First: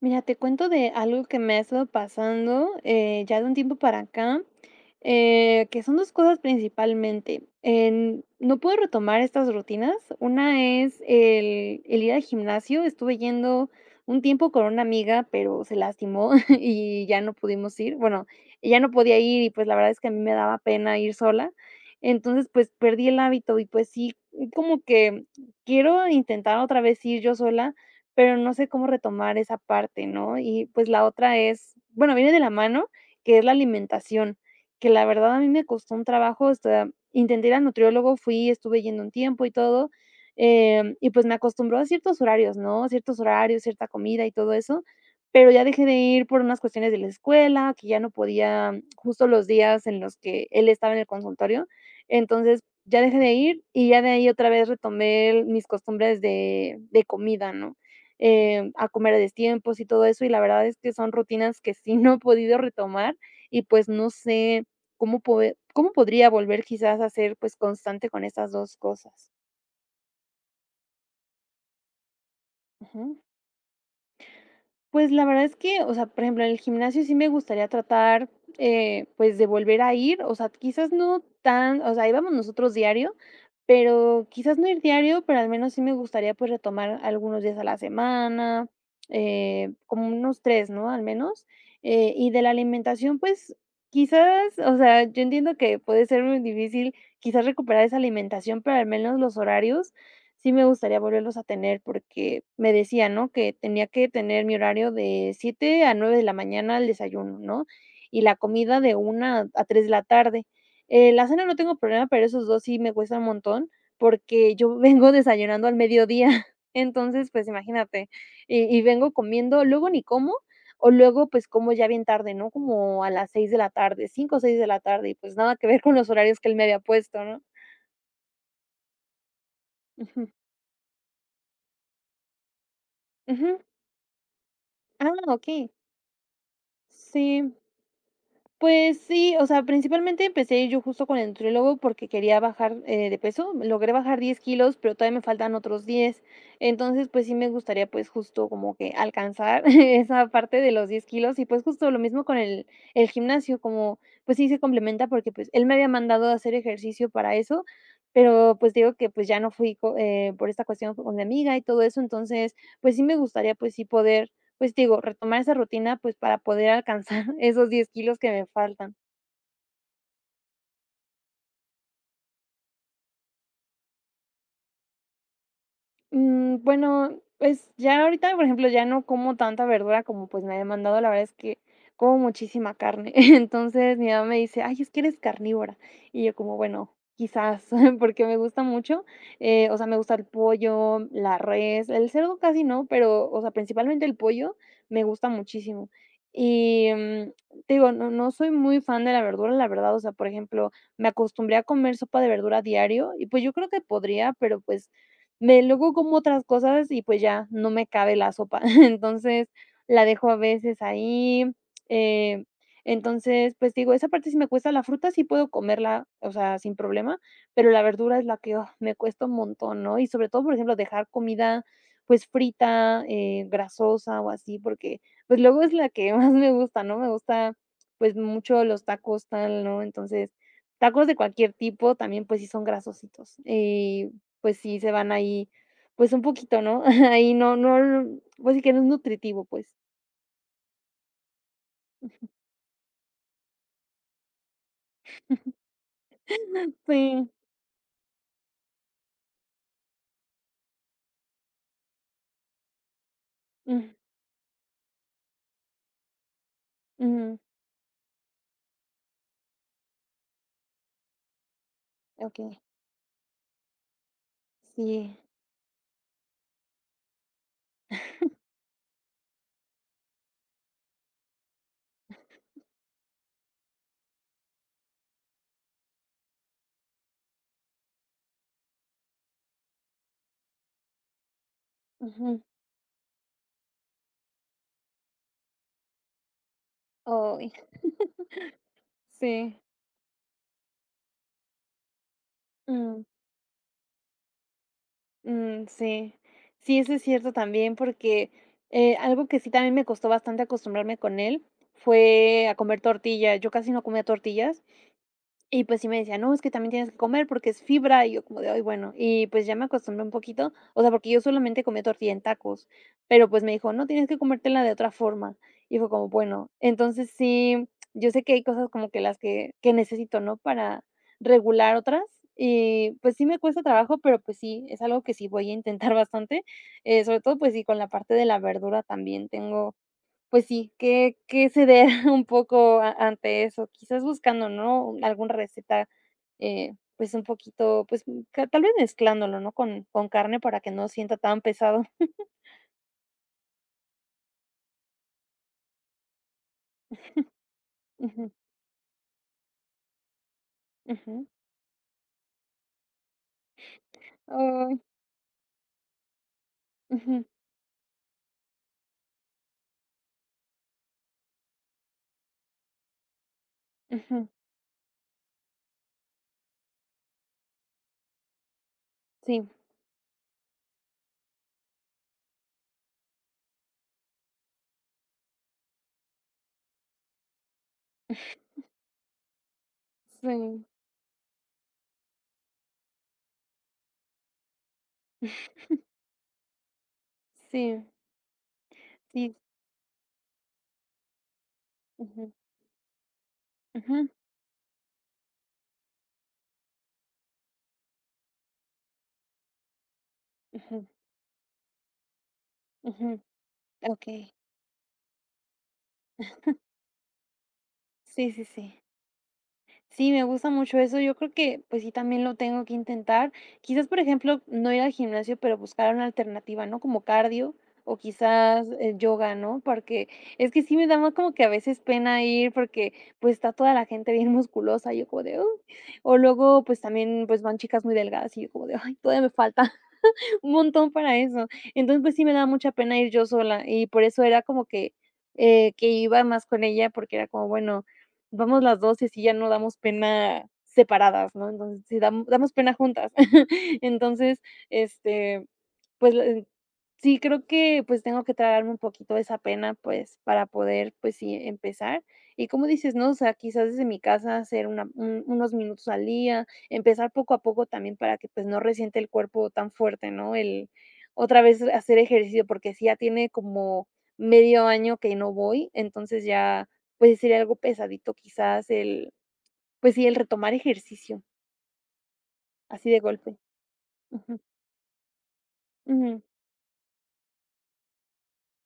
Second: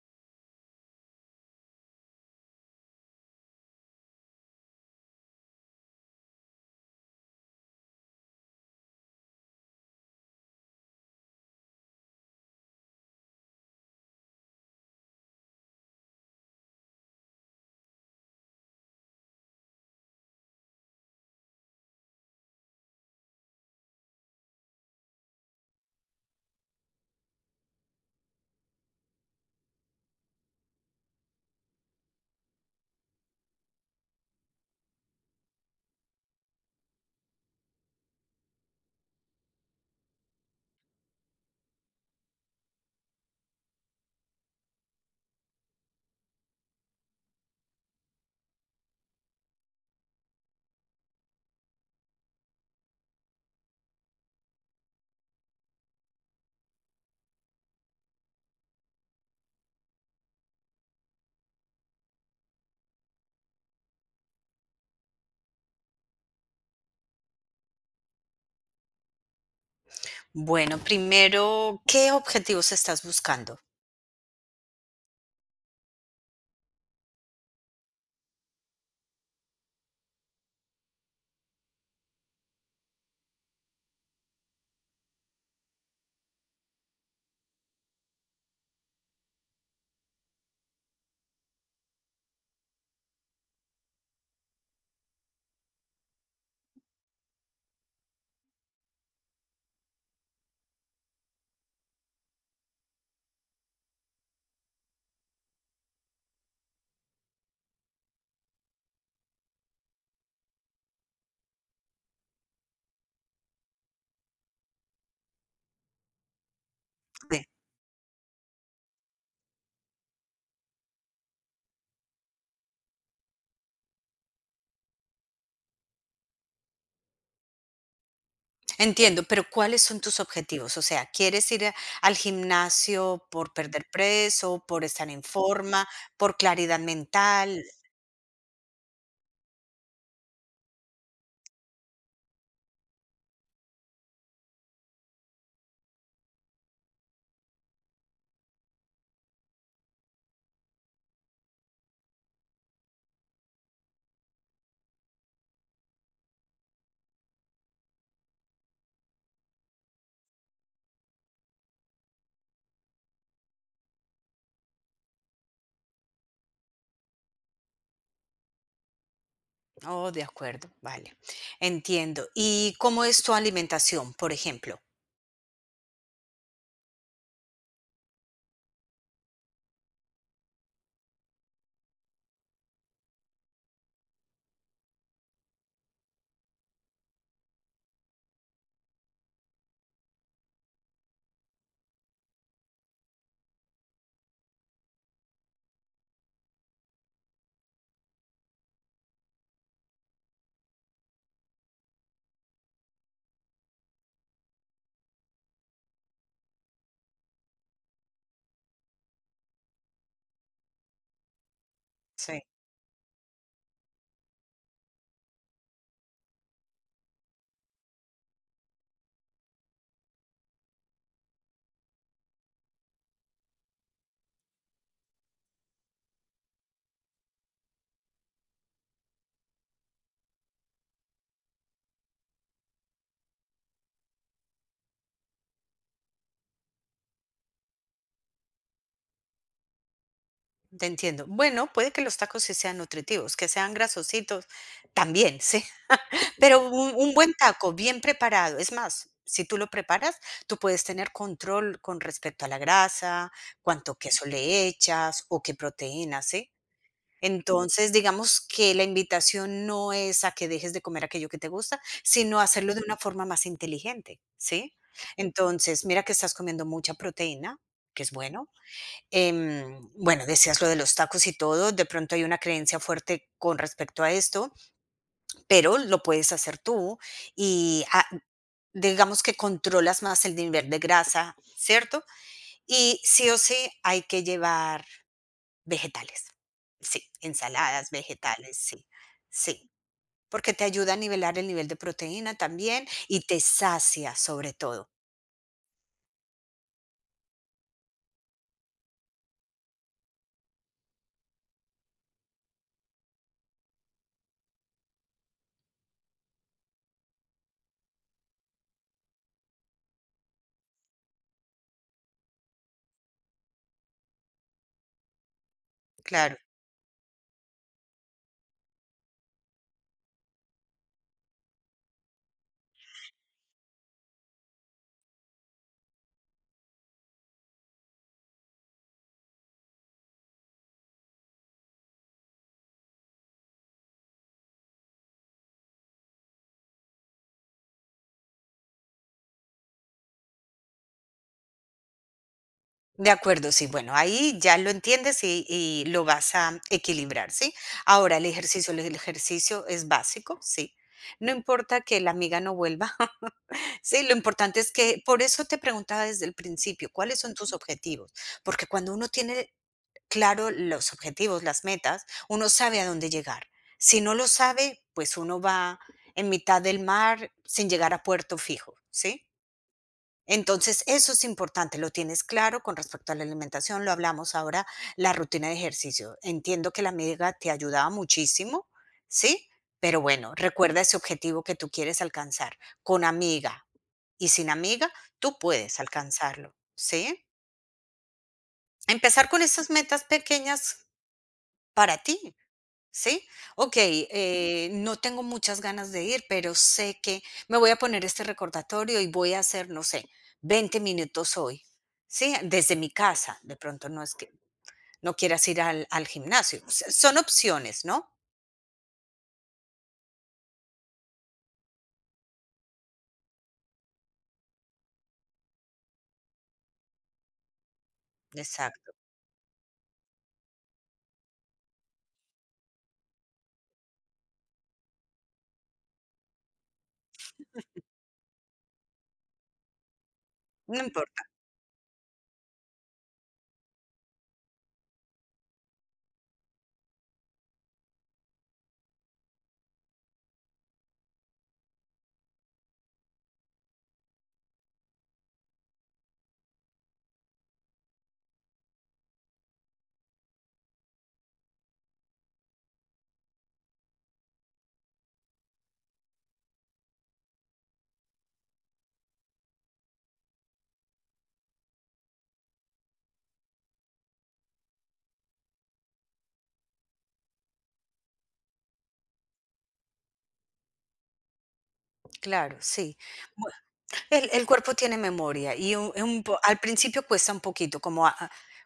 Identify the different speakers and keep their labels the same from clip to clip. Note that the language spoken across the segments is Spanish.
Speaker 1: Mira, te cuento de algo que me ha estado pasando, ya de un tiempo para acá, que son 2 cosas principalmente. En no puedo retomar estas rutinas. Una es el ir al gimnasio. Estuve yendo un tiempo con una amiga, pero se lastimó y ya no pudimos ir. Bueno, ella no podía ir y, pues, la verdad es que a mí me daba pena ir sola. Entonces, pues, perdí el hábito y, pues sí, como que quiero intentar otra vez ir yo sola, pero no sé cómo retomar esa parte, ¿no? Y pues la otra es, bueno, viene de la mano, que es la alimentación, que la verdad a mí me costó un trabajo, o sea, intenté ir al nutriólogo, fui, estuve yendo un tiempo y todo, y pues me acostumbró a ciertos horarios, ¿no? Ciertos horarios, cierta comida y todo eso, pero ya dejé de ir por unas cuestiones de la escuela, que ya no podía justo los días en los que él estaba en el consultorio, entonces ya dejé de ir y ya de ahí otra vez retomé mis costumbres de comida, ¿no? A comer a destiempos y todo eso, y la verdad es que son rutinas que sí no he podido retomar y pues no sé cómo podría volver quizás a ser, pues, constante con estas 2 cosas.
Speaker 2: Bueno, primero, ¿qué objetivos estás
Speaker 1: Ujú.
Speaker 2: buscando?
Speaker 1: Pues, la verdad es que, o sea, por ejemplo, en el gimnasio sí me gustaría tratar, pues, de volver a ir, o sea, quizás no tan o sea, íbamos nosotros diario, pero quizás no ir diario, pero al menos sí me gustaría, pues, retomar algunos días a la semana, como unos 3, ¿no?, al menos. Y de la alimentación, pues, quizás, o sea, yo entiendo que puede ser muy difícil, quizás recuperar esa alimentación, pero al menos los horarios, sí me gustaría volverlos a tener porque me decía, ¿no?, que tenía que tener mi horario de 7 a 9 de la mañana el desayuno, ¿no? Y la comida de 1 a 3 de la tarde. La cena no tengo problema, pero esos 2 sí me cuesta un montón, porque yo vengo desayunando al mediodía. Entonces,
Speaker 2: Sí,
Speaker 1: pues, imagínate, y vengo comiendo, luego ni como, o luego, pues, como ya bien tarde, ¿no? Como a las 6 de la tarde, 5 o 6 de la tarde, y, pues, nada que ver con los horarios que él me había puesto, ¿no?
Speaker 2: entiendo, pero ¿cuáles son tus
Speaker 1: Ujú,
Speaker 2: objetivos? O sea, ¿quieres ir a- al gimnasio por
Speaker 1: ujú.
Speaker 2: perder peso, por
Speaker 1: Ah,
Speaker 2: estar en
Speaker 1: okey.
Speaker 2: forma, por claridad
Speaker 1: Sí,
Speaker 2: mental?
Speaker 1: pues sí, o sea, principalmente empecé yo justo con el nutriólogo porque quería bajar de peso, logré bajar 10 kilos, pero todavía me faltan otros 10, entonces pues sí me gustaría pues justo como que alcanzar esa parte de los 10 kilos y pues justo lo mismo con el gimnasio, como pues sí se complementa porque pues él me había mandado a hacer ejercicio para eso, pero pues digo que pues ya no fui por esta cuestión con mi amiga y todo eso, entonces pues sí me gustaría pues sí poder pues, digo, retomar esa rutina, pues, para poder alcanzar esos 10 kilos que me faltan.
Speaker 2: Oh, de acuerdo, vale. Entiendo. ¿Y cómo es tu alimentación, por ejemplo?
Speaker 1: Mm, bueno, pues ya ahorita, por ejemplo, ya no como tanta verdura como pues me ha demandado, la verdad es que como muchísima carne. Entonces mi mamá me dice, ay, es que eres carnívora. Y yo como, bueno, quizás, porque me gusta mucho, o sea, me gusta el pollo, la res, el cerdo casi no, pero, o sea, principalmente el pollo me gusta muchísimo. Y te digo, no, no soy muy fan de la verdura, la verdad, o sea, por ejemplo, me acostumbré a comer sopa de verdura diario y pues yo creo que podría, pero pues me luego como otras cosas y, pues, ya no me cabe la sopa. Entonces, la dejo a veces ahí,
Speaker 2: Sí,
Speaker 1: eh, entonces, pues, digo, esa parte sí me cuesta, la fruta sí puedo comerla, o sea, sin problema, pero la verdura es la que, oh, me cuesta un montón, ¿no? Y sobre todo, por ejemplo, dejar comida, pues, frita, grasosa o así, porque, pues, luego es la que más me gusta, ¿no? Me gusta, pues, mucho los tacos tal, ¿no? Entonces, tacos de cualquier tipo también, pues, sí son grasositos, pues sí, se van ahí, pues un poquito, ¿no? Ahí no no, pues sí que no es nutritivo, pues.
Speaker 2: te entiendo. Bueno, puede que los tacos sí sean nutritivos, que sean grasositos también, sí. Pero un
Speaker 1: Sí,
Speaker 2: buen taco bien preparado, es más, si tú lo preparas, tú puedes tener control con respecto a la grasa,
Speaker 1: mm,
Speaker 2: cuánto queso le echas o qué proteínas, ¿sí?
Speaker 1: ujú,
Speaker 2: Entonces, digamos que la invitación no es a que dejes de comer aquello que te gusta, sino
Speaker 1: okey,
Speaker 2: hacerlo de una forma más inteligente, ¿sí?
Speaker 1: sí,
Speaker 2: Entonces, mira que estás comiendo mucha proteína, que es bueno. Bueno, decías lo de los tacos y todo, de pronto hay una creencia fuerte con respecto a esto. Pero lo puedes hacer tú y, digamos que controlas más el nivel de grasa, ¿cierto?
Speaker 1: ujú,
Speaker 2: Y sí o sí hay que llevar vegetales. Sí,
Speaker 1: ay,
Speaker 2: ensaladas, vegetales, sí,
Speaker 1: sí,
Speaker 2: sí, porque te ayuda a nivelar el nivel de proteína también
Speaker 1: mm,
Speaker 2: y te sacia sobre todo.
Speaker 1: mm, sí. Sí, eso es cierto también, porque, algo que sí también me costó bastante acostumbrarme con él fue a comer tortilla. Yo casi no comía tortillas. Y pues sí me decía: "No, es que también tienes que comer porque es fibra", y yo como de: "Ay, bueno". Y pues ya me acostumbré un poquito, o sea, porque yo solamente comía tortilla en tacos, pero pues me dijo: "No, tienes que comértela de otra forma". Y fue como:
Speaker 2: Claro.
Speaker 1: "Bueno". Entonces sí, yo sé que hay cosas como que las que necesito, ¿no?, para regular otras, y pues sí me cuesta trabajo, pero pues sí, es algo que sí voy a intentar bastante, sobre todo, pues sí, con la parte de la verdura también tengo pues sí, que ceder un poco a ante eso, quizás buscando, ¿no?, alguna receta, pues, un poquito, pues, mm, ca tal vez mezclándolo, ¿no?, con carne para que no sienta tan pesado.
Speaker 2: De acuerdo, sí, bueno, ahí ya lo entiendes y lo vas a equilibrar, ¿sí? Ahora
Speaker 1: Ujú,
Speaker 2: el ejercicio es básico, sí.
Speaker 1: ujú.
Speaker 2: No importa que la amiga no vuelva. Sí, lo importante es
Speaker 1: Ay,
Speaker 2: que por eso te preguntaba desde el principio, ¿cuáles
Speaker 1: ujú,
Speaker 2: son tus objetivos? Porque cuando uno tiene claro los objetivos, las metas, uno sabe a dónde llegar. Si no
Speaker 1: ujú.
Speaker 2: lo sabe, pues uno va en mitad del mar sin llegar a puerto fijo, ¿sí?
Speaker 1: Sí,
Speaker 2: Entonces, eso es importante, lo tienes claro con respecto a la alimentación, lo hablamos ahora, la rutina de ejercicio. Entiendo que la amiga te ayudaba muchísimo, ¿sí? Pero bueno,
Speaker 1: sí.
Speaker 2: recuerda ese objetivo que tú quieres alcanzar con amiga, y sin amiga, tú puedes alcanzarlo, ¿sí?
Speaker 1: Sí,
Speaker 2: Empezar
Speaker 1: sí.
Speaker 2: con esas metas pequeñas para
Speaker 1: Ujú,
Speaker 2: ti, ¿sí? Ok,
Speaker 1: ujú,
Speaker 2: no tengo muchas ganas de ir, pero sé que me voy a poner este recordatorio y voy a hacer, no sé, veinte
Speaker 1: ujú,
Speaker 2: minutos hoy, ¿sí? Desde mi
Speaker 1: ujú.
Speaker 2: casa, de pronto no es
Speaker 1: Okey.
Speaker 2: que no quieras ir al gimnasio. Son opciones, ¿no?
Speaker 1: Sí, sí, sí. Sí, me gusta mucho eso. Yo creo que, pues sí, también lo tengo que intentar. Quizás, por ejemplo, no ir al gimnasio, pero buscar una alternativa, ¿no? Como cardio o quizás
Speaker 2: Exacto.
Speaker 1: yoga, ¿no? Porque es que sí me da más como que a veces pena ir porque pues está toda la gente bien musculosa, y yo como de, "Uy". O luego pues también pues van chicas muy delgadas y yo como de, ay, todavía me falta. Un
Speaker 2: No
Speaker 1: montón para
Speaker 2: importa.
Speaker 1: eso. Entonces, pues sí me daba mucha pena ir yo sola y por eso era como que iba más con ella, porque era como, bueno, vamos las 2 y así ya no damos pena separadas, ¿no? Entonces, sí damos pena juntas. Entonces, este, pues, sí creo que, pues, tengo que tragarme un poquito esa pena, pues, para poder, pues sí, empezar. Y como dices, ¿no? O sea, quizás desde mi casa hacer una un unos minutos al día, empezar poco a poco también para que, pues, no resiente el cuerpo tan fuerte, ¿no? El otra vez hacer ejercicio, porque si ya tiene como medio año que no voy, entonces ya, pues, sería algo pesadito quizás el, pues sí, el retomar ejercicio,
Speaker 2: Claro,
Speaker 1: así
Speaker 2: sí.
Speaker 1: de golpe.
Speaker 2: El
Speaker 1: Ujú,
Speaker 2: el cuerpo tiene memoria y
Speaker 1: ujú,
Speaker 2: un po al principio cuesta un poquito como a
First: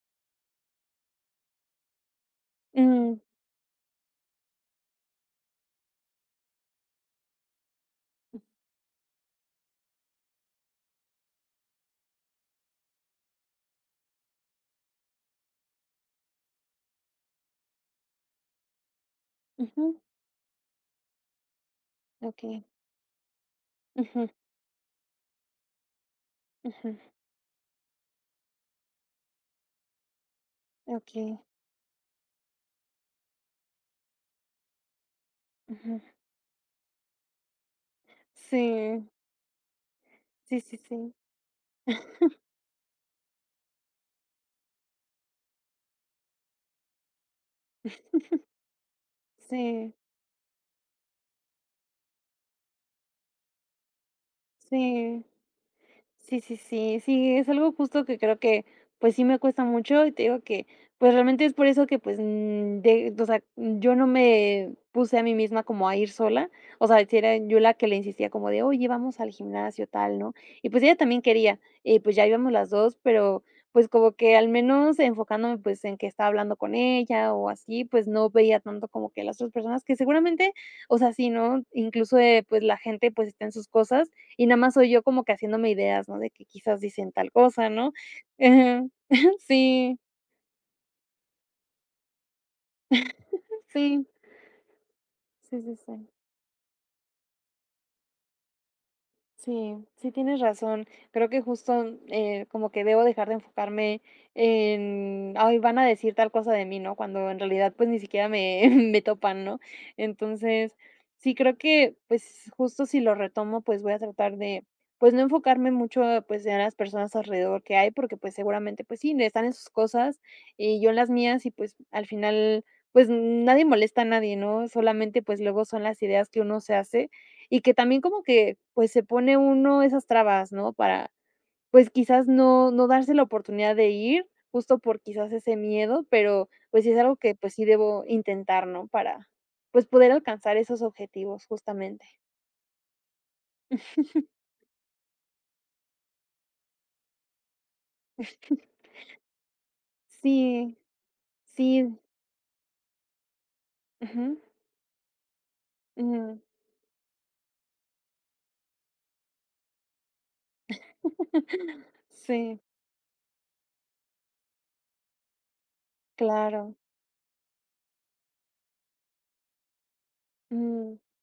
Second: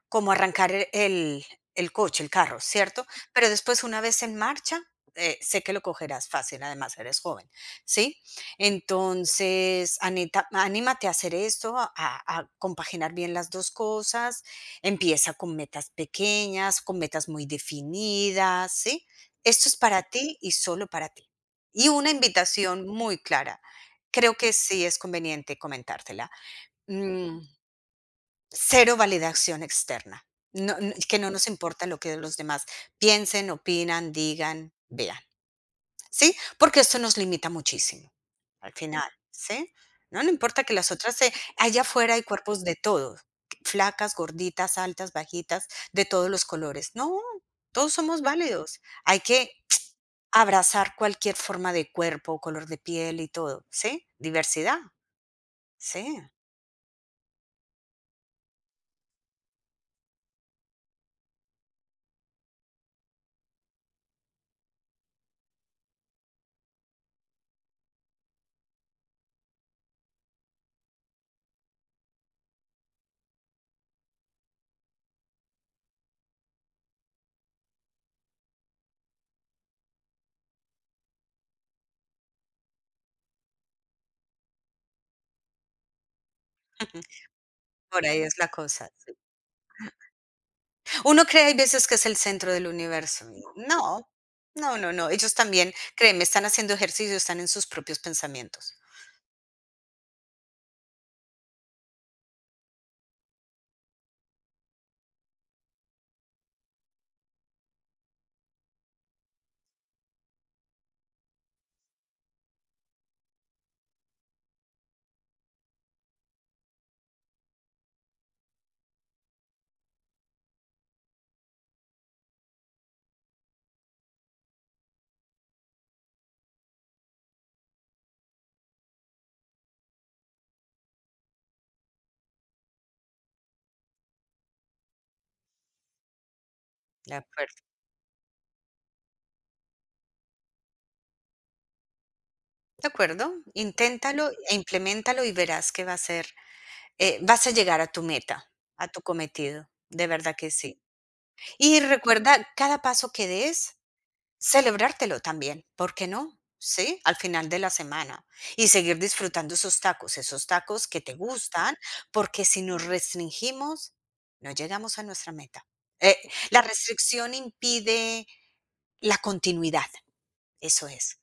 Speaker 2: como arrancar el coche, el carro, ¿cierto?
Speaker 1: mm,
Speaker 2: Pero después, una vez en marcha, sé que lo cogerás fácil, además eres joven, ¿sí? Entonces, anita anímate a hacer esto, a compaginar bien las 2 cosas, empieza con metas pequeñas, con metas muy definidas, ¿sí? Esto es
Speaker 1: ujú,
Speaker 2: para ti y solo para ti. Y una
Speaker 1: okey,
Speaker 2: invitación muy clara.
Speaker 1: ujú,
Speaker 2: Creo que sí es conveniente comentártela.
Speaker 1: ujú,
Speaker 2: Mm, cero validación externa. No, n que no
Speaker 1: okey,
Speaker 2: nos importa lo que los demás piensen, opinan, digan, vean,
Speaker 1: ujú.
Speaker 2: ¿sí? Porque esto nos limita muchísimo al
Speaker 1: Sí,
Speaker 2: final, ¿sí? No, no
Speaker 1: sí,
Speaker 2: importa que
Speaker 1: sí,
Speaker 2: las
Speaker 1: sí,
Speaker 2: otras se allá afuera hay cuerpos de todo, flacas, gorditas, altas, bajitas, de todos los colores. No, todos somos válidos. Hay que
Speaker 1: sí,
Speaker 2: abrazar cualquier forma de cuerpo, color de piel y todo, ¿sí? Diversidad,
Speaker 1: sí.
Speaker 2: sí.
Speaker 1: Sí, sí, sí, sí, es algo justo que creo que, pues, sí me cuesta mucho, y te digo que, pues, realmente es por eso que, pues, de o sea, yo no me puse a mí misma como a ir sola, o sea, si era yo la que le insistía como de: "Oye, vamos al gimnasio, tal", ¿no? Y, pues, ella también quería, y, pues, ya íbamos las 2, pero, pues, como que al menos enfocándome, pues, en que estaba hablando con ella o así, pues, no veía tanto como que las otras personas que seguramente, o sea, sí, ¿no? Incluso, pues, la gente, pues, está en sus cosas, y nada más soy yo como que haciéndome ideas, ¿no? De que quizás dicen tal cosa, ¿no?
Speaker 2: Por ahí es la
Speaker 1: Ajá.
Speaker 2: cosa, sí.
Speaker 1: Sí,
Speaker 2: Uno cree hay veces que es el centro del universo. Y
Speaker 1: sí,
Speaker 2: no, no, no, no. Ellos
Speaker 1: sí, sí,
Speaker 2: también,
Speaker 1: sí.
Speaker 2: créeme, están haciendo ejercicio, están en sus propios pensamientos.
Speaker 1: Sí, sí tienes razón. Creo que justo, como que debo dejar de enfocarme en, ay, van a decir tal cosa de mí, ¿no? Cuando en realidad pues ni siquiera me, me topan, ¿no? Entonces, sí creo que pues justo si lo retomo pues voy a tratar de pues no enfocarme mucho pues en las personas alrededor que hay porque pues seguramente pues sí, están en sus cosas y yo en las mías y pues al final pues nadie molesta a nadie, ¿no? Solamente pues luego son las ideas que uno se hace y que también como que, pues, se pone uno esas trabas, ¿no? Para, pues, quizás no darse la oportunidad de ir, justo por quizás ese miedo, pero, pues, sí es algo
Speaker 2: De
Speaker 1: que, pues,
Speaker 2: acuerdo.
Speaker 1: sí debo intentar, ¿no? Para, pues, poder alcanzar esos objetivos, justamente.
Speaker 2: De acuerdo, inténtalo e implementalo y verás que va a ser, vas a llegar a tu meta, a tu cometido, de verdad que
Speaker 1: Sí,
Speaker 2: sí. Y
Speaker 1: sí.
Speaker 2: recuerda cada paso que des
Speaker 1: Ujú,
Speaker 2: celebrártelo también, ¿por qué no?
Speaker 1: ujú.
Speaker 2: ¿Sí? Al final de la semana y seguir disfrutando esos tacos que te gustan, porque
Speaker 1: Sí,
Speaker 2: si nos restringimos, no llegamos a nuestra meta. Eh, la
Speaker 1: claro.
Speaker 2: restricción impide la continuidad, eso
Speaker 1: Mm,
Speaker 2: es.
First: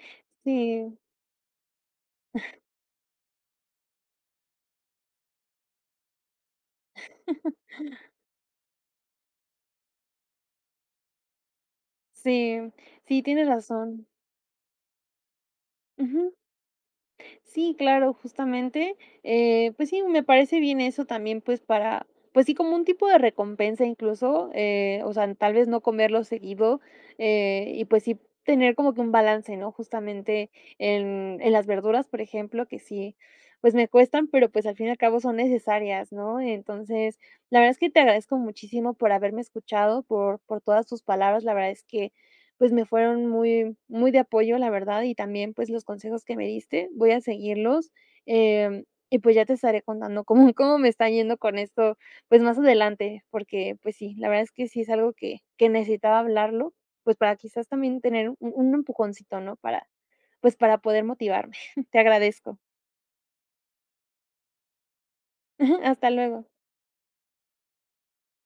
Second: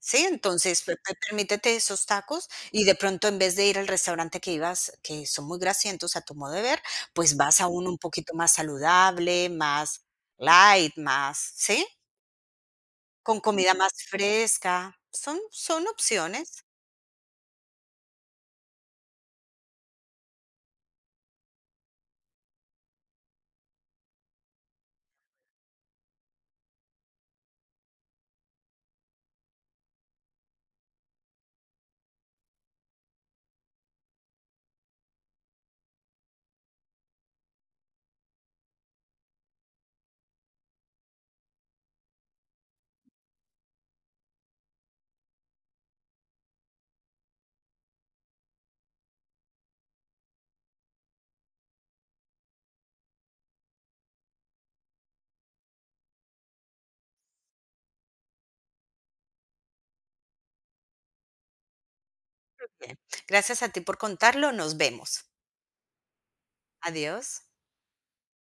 Speaker 2: Sí, entonces
Speaker 1: sí,
Speaker 2: permítete esos tacos y de pronto en vez de ir al restaurante que ibas, que son muy grasientos a tu modo de ver, pues vas a uno un poquito más saludable, más light, más, ¿sí?
Speaker 1: sí, sí,
Speaker 2: Con
Speaker 1: tienes
Speaker 2: comida más
Speaker 1: razón.
Speaker 2: fresca. Son
Speaker 1: Ujú.
Speaker 2: opciones.
Speaker 1: Sí, claro, justamente, pues sí, me parece bien eso también, pues para, pues sí, como un tipo de recompensa incluso, o sea, tal vez no comerlo seguido y pues sí tener como que un balance, ¿no? Justamente en las verduras, por ejemplo, que sí, pues me cuestan, pero pues al fin y al cabo son necesarias, ¿no? Entonces, la verdad es que te agradezco muchísimo por haberme escuchado, por todas tus palabras, la verdad es que pues me fueron muy muy de apoyo, la verdad, y también, pues, los consejos que me diste, voy a seguirlos, em, y pues ya te estaré contando cómo me está yendo con esto, pues, más adelante, porque, pues sí, la verdad es que sí es algo que necesitaba hablarlo, pues, para quizás también tener un empujoncito, ¿no? Para, pues, para poder motivarme. Te agradezco.
Speaker 2: Bien. Gracias a ti por contarlo. Nos vemos.
Speaker 1: Hasta luego.
Speaker 2: Adiós.